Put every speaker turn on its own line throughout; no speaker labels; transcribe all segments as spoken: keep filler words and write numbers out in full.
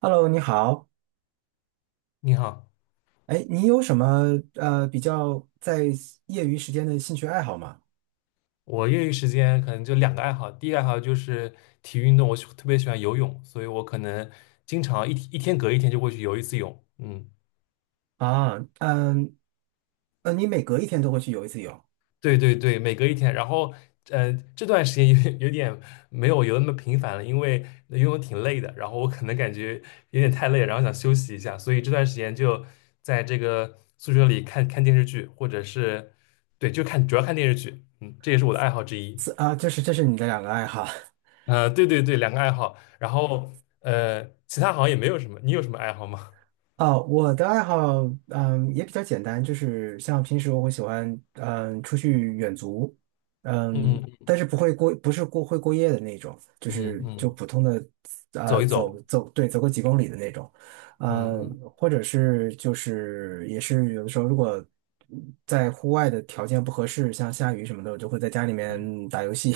Hello，你好。
你好，
哎，你有什么呃比较在业余时间的兴趣爱好吗？
我业余时间可能就两个爱好，第一个爱好就是体育运动，我喜特别喜欢游泳，所以我可能经常一一天隔一天就会去游一次泳。嗯，
啊，嗯，呃，你每隔一天都会去游一次泳，
对对对，每隔一天。然后，呃，这段时间有点有点没有游那么频繁了，因为游泳挺累的，然后我可能感觉有点太累了然后想休息一下，所以这段时间就在这个宿舍里看看电视剧，或者是对，就看主要看电视剧。嗯，这也是我的爱好之一。
是啊，这是这是你的两个爱好。
呃，对对对，两个爱好，然后呃，其他好像也没有什么，你有什么爱好吗？
哦，我的爱好，嗯，也比较简单，就是像平时我会喜欢，嗯，出去远足，嗯，
嗯
但是不会过，不是过会过夜的那种，就
嗯
是就
嗯，
普通的，
走
呃，
一走，
走走，对，走个几公里的那种，
嗯
嗯，
嗯
或者是就是也是有的时候如果在户外的条件不合适，像下雨什么的，我就会在家里
嗯，
面打游戏，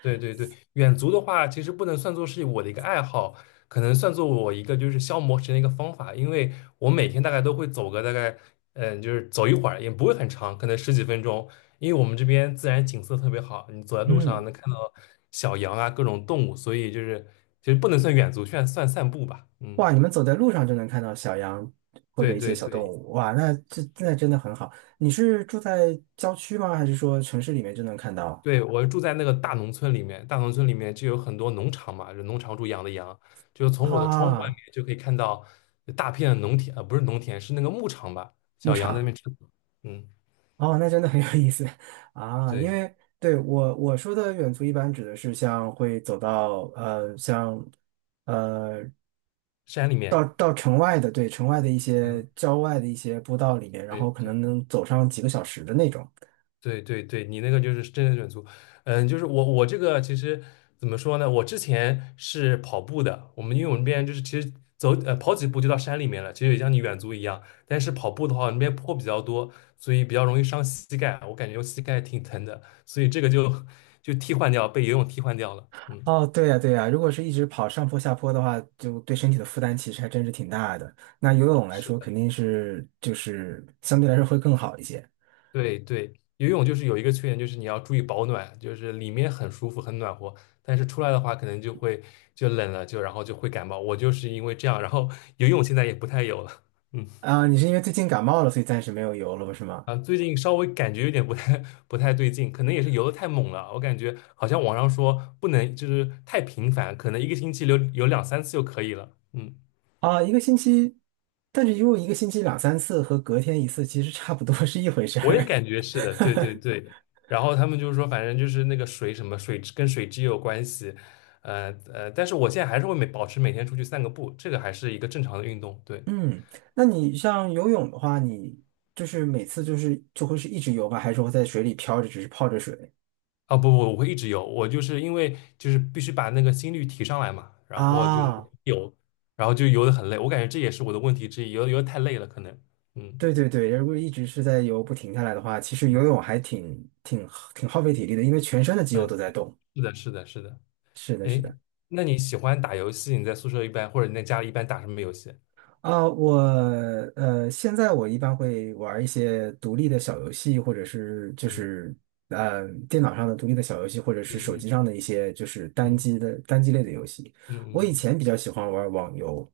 对对对，远足的话，其实不能算作是我的一个爱好，可能算作我一个就是消磨时间的一个方法，因为我每天大概都会走个大概，嗯、就是走一会儿，也不会很长，可能十几分钟，因为我们这边自然景色特别好，你走在 路上
嗯。
能看到小羊啊，各种动物，所以就是其实不能算远足，算算散步吧。嗯，
哇，你们走在路上就能看到小羊或
对
者一些
对
小动
对，
物，哇，那这那真的很好。你是住在郊区吗？还是说城市里面就能看到？
对，我住在那个大农村里面，大农村里面就有很多农场嘛，就农场主养的羊，就是从我的窗户外面
啊，
就可以看到大片的农田，呃，不是农田，是那个牧场吧，
牧
小羊在那边
场，
吃草。嗯，
哦，那真的很有意思 啊。因
对，
为对我我说的远足一般指的是像会走到呃像呃
山里
到
面，
到城外的对城外的一
嗯，
些郊外的一些步道里面，然
对
后可
对。
能能走上几个小时的那种。
对对对，你那个就是真人远足，嗯，就是我我这个其实怎么说呢？我之前是跑步的，我们因为我们那边就是其实走呃跑几步就到山里面了，其实也像你远足一样。但是跑步的话，那边坡比较多，所以比较容易伤膝盖，我感觉我膝盖挺疼的，所以这个就 就替换掉，被游泳替换掉了。嗯，
哦，对呀，对呀，如果是一直跑上坡下坡的话，就对身体的负担其实还真是挺大的。那游泳来
是。
说，肯定是就是相对来说会更好一些
对对，游泳就是有一个缺点，就是你要注意保暖，就是里面很舒服很暖和，但是出来的话可能就会就冷了，就然后就会感冒。我就是因为这样，然后 游泳现在也不太有了。嗯
啊。你是因为最近感冒了，所以暂时没有游了，是吗？
啊，最近稍微感觉有点不太不太对劲，可能也是游的太猛了，我感觉好像网上说不能就是太频繁，可能一个星期游游两三次就可以了。嗯，
啊，一个星期，但是游泳一个星期两三次和隔天一次其实差不多是一回事
我也
儿。
感觉是的，对对 对。然后他们就是说，反正就是那个水什么水质跟水质也有关系，呃呃，但是我现在还是会每保持每天出去散个步，这个还是一个正常的运动。对，
嗯，那你像游泳的话，你就是每次就是就会是一直游吧，还是说在水里漂着，只是泡着水
啊不不，我会一直游，我就是因为就是必须把那个心率提上来嘛，然后就是
啊？
有，然后就游的很累，我感觉这也是我的问题之一，游游得太累了可能。嗯
对对对，如果一直是在游不停下来的话，其实
嗯
游泳还挺挺挺耗费体力的，因为全身的肌肉都
嗯，
在动。
是的是的是的。
是的，是
哎，
的。
那你喜欢打游戏？你在宿舍一般或者你在家里一般打什么游戏？
啊，我呃，现在我一般会玩一些独立的小游戏，或者是就是呃电脑上的独立的小游戏，或者是
嗯
手
嗯
机上的一些就是单
嗯
机的单机类的游戏。
嗯嗯
我以
嗯嗯。
前比较喜欢玩网游，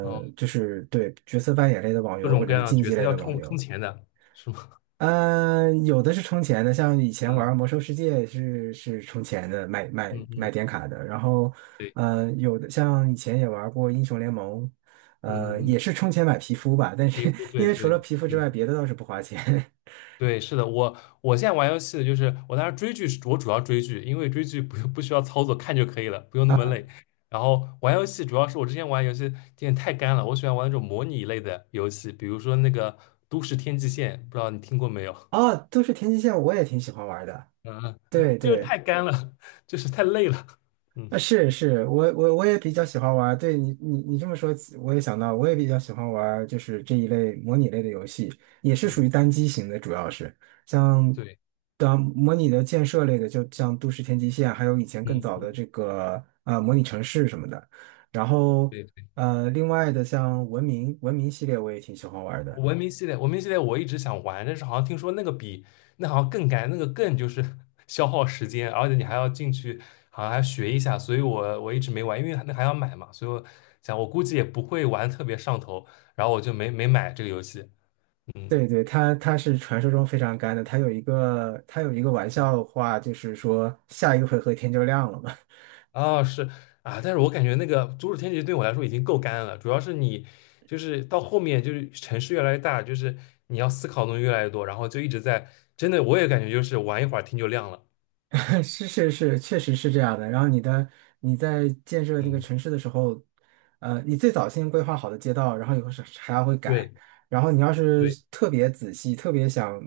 哦，
就是对角色扮演类的网
各
游
种
或
各
者是
样的
竞
角
技
色
类
要
的网
充充
游。
钱的，是吗？
呃，有的是充钱的，像以前
嗯
玩《魔兽世界》是是充钱的，买买
嗯
买
嗯，
点卡的。然后，
对，
呃，有的像以前也玩过《英雄联盟》，
嗯
呃，
嗯
也
嗯，
是充钱买皮肤吧。但
皮
是
肤，对
因为除了
对
皮肤
对
之外，别的倒是不花钱。
对，是的，我我现在玩游戏就是我当时追剧是，我主要追剧，因为追剧不用不需要操作，看就可以了，不用那么累。然后玩游戏主要是我之前玩游戏有点太干了，我喜欢玩那种模拟类的游戏，比如说那个《都市天际线》，不知道你听过没有？
哦，都是天际线，我也挺喜欢玩的。
嗯，
对
就是
对。
太干了，就是太累了。嗯
啊，是是，我我我也比较喜欢玩儿。对你你你这么说起我也想到，我也比较喜欢玩儿，就是这一类模拟类的游戏，也是属
嗯，
于单机型的，主要是像
对，
当模拟的建设类的，就像《都市天际线》，还有以前更
嗯
早的
嗯。
这个呃模拟城市什么的。然后
对。
呃，另外的像《文明》《文明》系列，我也挺喜欢玩儿的。
文明系列，文明系列我一直想玩，但是好像听说那个比那好像更干，那个更就是 消耗时间，而且你还要进去，好像还要学一下，所以我我一直没玩，因为那还要买嘛，所以我想我估计也不会玩特别上头，然后我就没没买这个游戏。嗯，
对对，它它是传说中非常干的，它有一个它有一个玩笑话，就是说下一个回合天就亮了嘛。
啊是啊，但是我感觉那个《阻止天劫》对我来说已经够干了，主要是你就是到后面就是城市越来越大，就是你要思考的东西越来越多，然后就一直在真的我也感觉就是玩一会儿天就亮了。
是是是，确实是这样的。然后你的你在建设那个
嗯，
城市的时候，呃，你最早先规划好的街道，然后以后是还要会改。
对。
然后你要是
对
特别仔细，特别想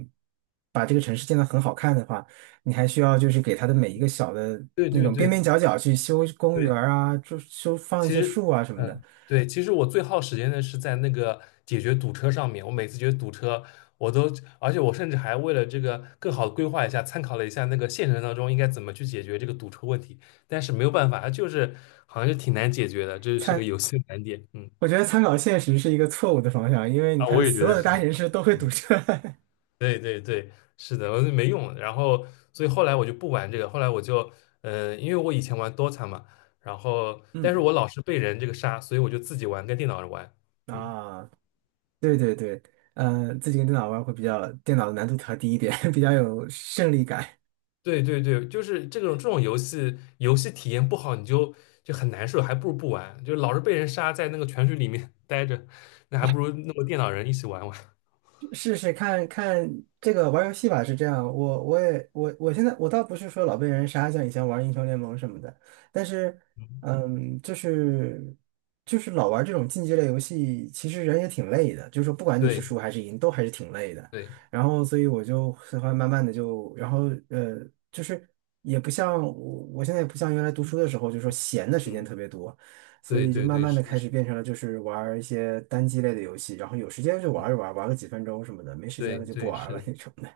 把这个城市建得很好看的话，你还需要就是给它的每一个小的
对
那
对
种边
对
边角角去修公园
对，
儿啊，就修放一
其
些
实，
树啊什么的。
嗯，对，其实我最耗时间的是在那个解决堵车上面。我每次觉得堵车，我都，而且我甚至还为了这个更好的规划一下，参考了一下那个现实当中应该怎么去解决这个堵车问题。但是没有办法，就是好像是挺难解决的，这是个游戏的难点。嗯，
我觉得参考现实是一个错误的方向，因为你
啊，我
看
也觉
所有
得
的大
是。
城市都会堵车。
对对对，是的，我就没用。然后，所以后来我就不玩这个。后来我就，嗯、因为我以前玩 DOTA 嘛，然后，但是
嗯
我老是被人这个杀，所以我就自己玩，跟电脑人玩。嗯，
啊。对对对，呃，自己跟电脑玩会比较，电脑的难度调低一点，比较有胜利感。
对对对，就是这种这种游戏，游戏体验不好，你就就很难受，还不如不玩。就老是被人杀，在那个泉水里面 待着，那还不如弄个电脑人一起玩玩。
试试看看这个玩游戏吧，是这样。我我也我我现在我倒不是说老被人杀，像以前玩英雄联盟什么的，但是
嗯
嗯，就是就是老玩这种竞技类游戏，其实人也挺累的，就是说不管你是
对
输还是赢，都还是挺累的。
对，
然后所以我就喜欢慢慢的就，然后呃，就是也不像我我现在也不像原来读书的时候，就是说闲的时间
嗯，
特别多。所
对
以就
对
慢
对，
慢的
是的，
开
是
始
的，
变成了就是玩儿一些单机类的游戏，然后有时间就
嗯，
玩一玩，玩个几分钟什么的，没时间
对
了就不
对
玩
是
了
的。
那种的。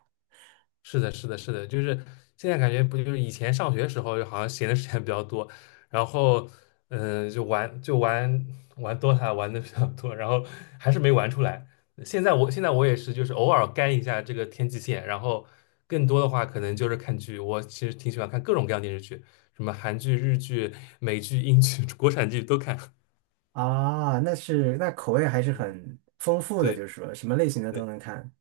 是的，是的，是的，就是现在感觉不就是以前上学时候，好像闲的时间比较多，然后，嗯、呃就玩就玩玩 DOTA 玩的比较多，然后还是没玩出来。现在我现在我也是，就是偶尔干一下这个天际线，然后更多的话可能就是看剧。我其实挺喜欢看各种各样的电视剧，什么韩剧、日剧、美剧、英剧、国产剧都看。
啊，那是，那口味还是
嗯，
很丰富的，就
对。
是说什么类型的都
对
能看。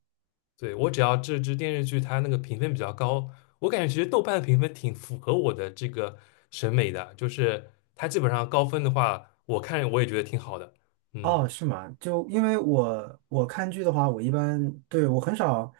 对，我只要这支电视剧它那个评分比较高，我感觉其实豆瓣的评分挺符合我的这个审美的，就是它基本上高分的话，我看我也觉得挺好的。嗯
哦，是吗？就因为我我看剧的话，我一般对我很少，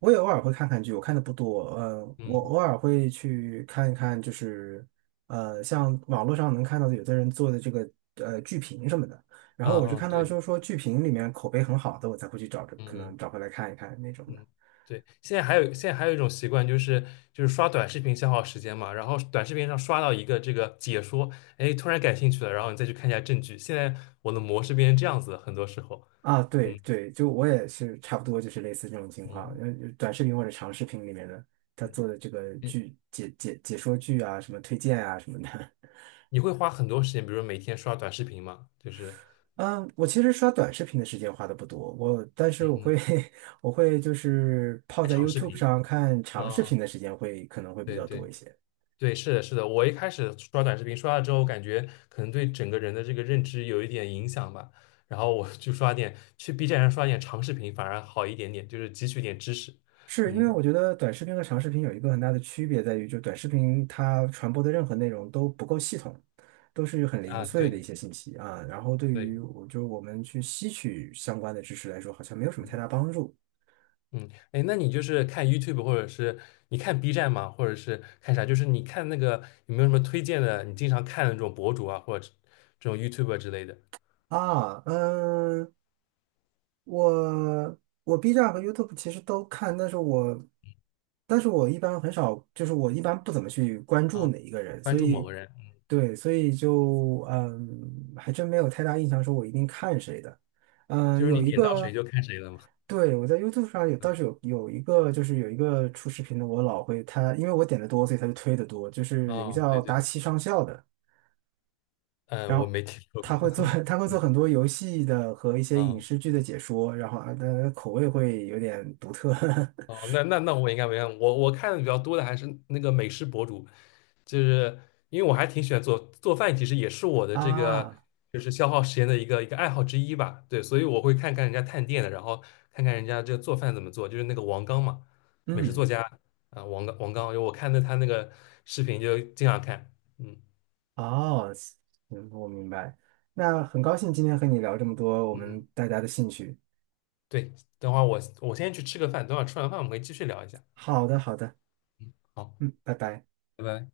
我也偶尔会看看剧，我看的不多。呃，我
嗯
偶尔会去看一看，就是呃，像网络上能看到的有的人做的这个呃剧评什么的。然后
嗯
我是
嗯，
看到
对，
就是说剧评里面口碑很好的，我才会去找着，
嗯
可
嗯
能找回来看一看那种的。
嗯，对。现在还有现在还有一种习惯，就是就是刷短视频消耗时间嘛，然后短视频上刷到一个这个解说，哎，突然感兴趣了，然后你再去看一下证据。现在我的模式变成这样子了很多时候。
啊，对
嗯
对，就我也是差不多就是类似这种情况，
嗯，
呃，短视频或者长视频里面的他做的这个
你
剧解解解说剧啊，什么推荐啊什么的。
你会花很多时间，比如说每天刷短视频嘛，就是。
嗯，我其实刷短视频的时间花的不多，我但是
嗯
我
嗯，
会 我会就是泡在
长视
YouTube
频
上看长视
啊，
频的时间会可能会比
对
较多
对
一些。
对，是的，是的。我一开始刷短视频，刷了之后，感觉可能对整个人的这个认知有一点影响吧。然后我就刷点，去 B 站上刷点长视频，反而好一点点，就是汲取点知识。
是因为
嗯
我觉得短视频和长视频有一个很大的区别在于，就短视频它传播的任何内容都不够系统，都是很零
啊，
碎的
对
一些信息啊。然后对
对，
于我就是我们去吸取相关的知识来说，好像没有什么
嗯
太大帮助
嗯。哎，那你就是看 YouTube 或者是你看 B 站吗？或者是看啥？就是你看那个有没有什么推荐的？你经常看的那种博主啊，或者这种 y o u t u b e 之类的
啊。嗯，我我 B 站和 YouTube 其实都看，但是我但是我一般很少，就是我一般不怎么去关注
啊，
哪一个人，
关
所
注某
以
个人，
对，所以就嗯，还真没有太大印象，说我一定看谁的。嗯，
就是你
有一
点到谁
个，
就看谁了嘛。
对，我在 YouTube 上有倒是有有一个，就是有一个出视频的，我老会他，因为我点的多，所以他就推的多，就是有一个
哦，
叫
对对，
达奇上校的。
嗯，
然
我
后
没听说过，
他会做 他会做
嗯，
很多游戏的和一 些影
啊，
视剧的解说，然后啊，他的口味会有点独特
哦，那那那我应该没看，我我看的比较多的还是那个美食博主，就是因为我还挺喜欢做做饭，其实也是我 的这个
啊，
就是消耗时间的一个一个爱好之一吧，对，所以我会看看人家探店的，然后看看人家这个做饭怎么做，就是那个王刚嘛，美食作
嗯，
家啊，王刚王刚，我看的他那个视频就经常看。嗯
哦，嗯，我明白。那很高兴今天和你聊这么多我
嗯，嗯
们大家的兴趣。
对，等会儿我我先去吃个饭，等会儿吃完饭我们可以继续聊一下，
好的，好的，
嗯，好，
嗯，拜拜。
拜拜。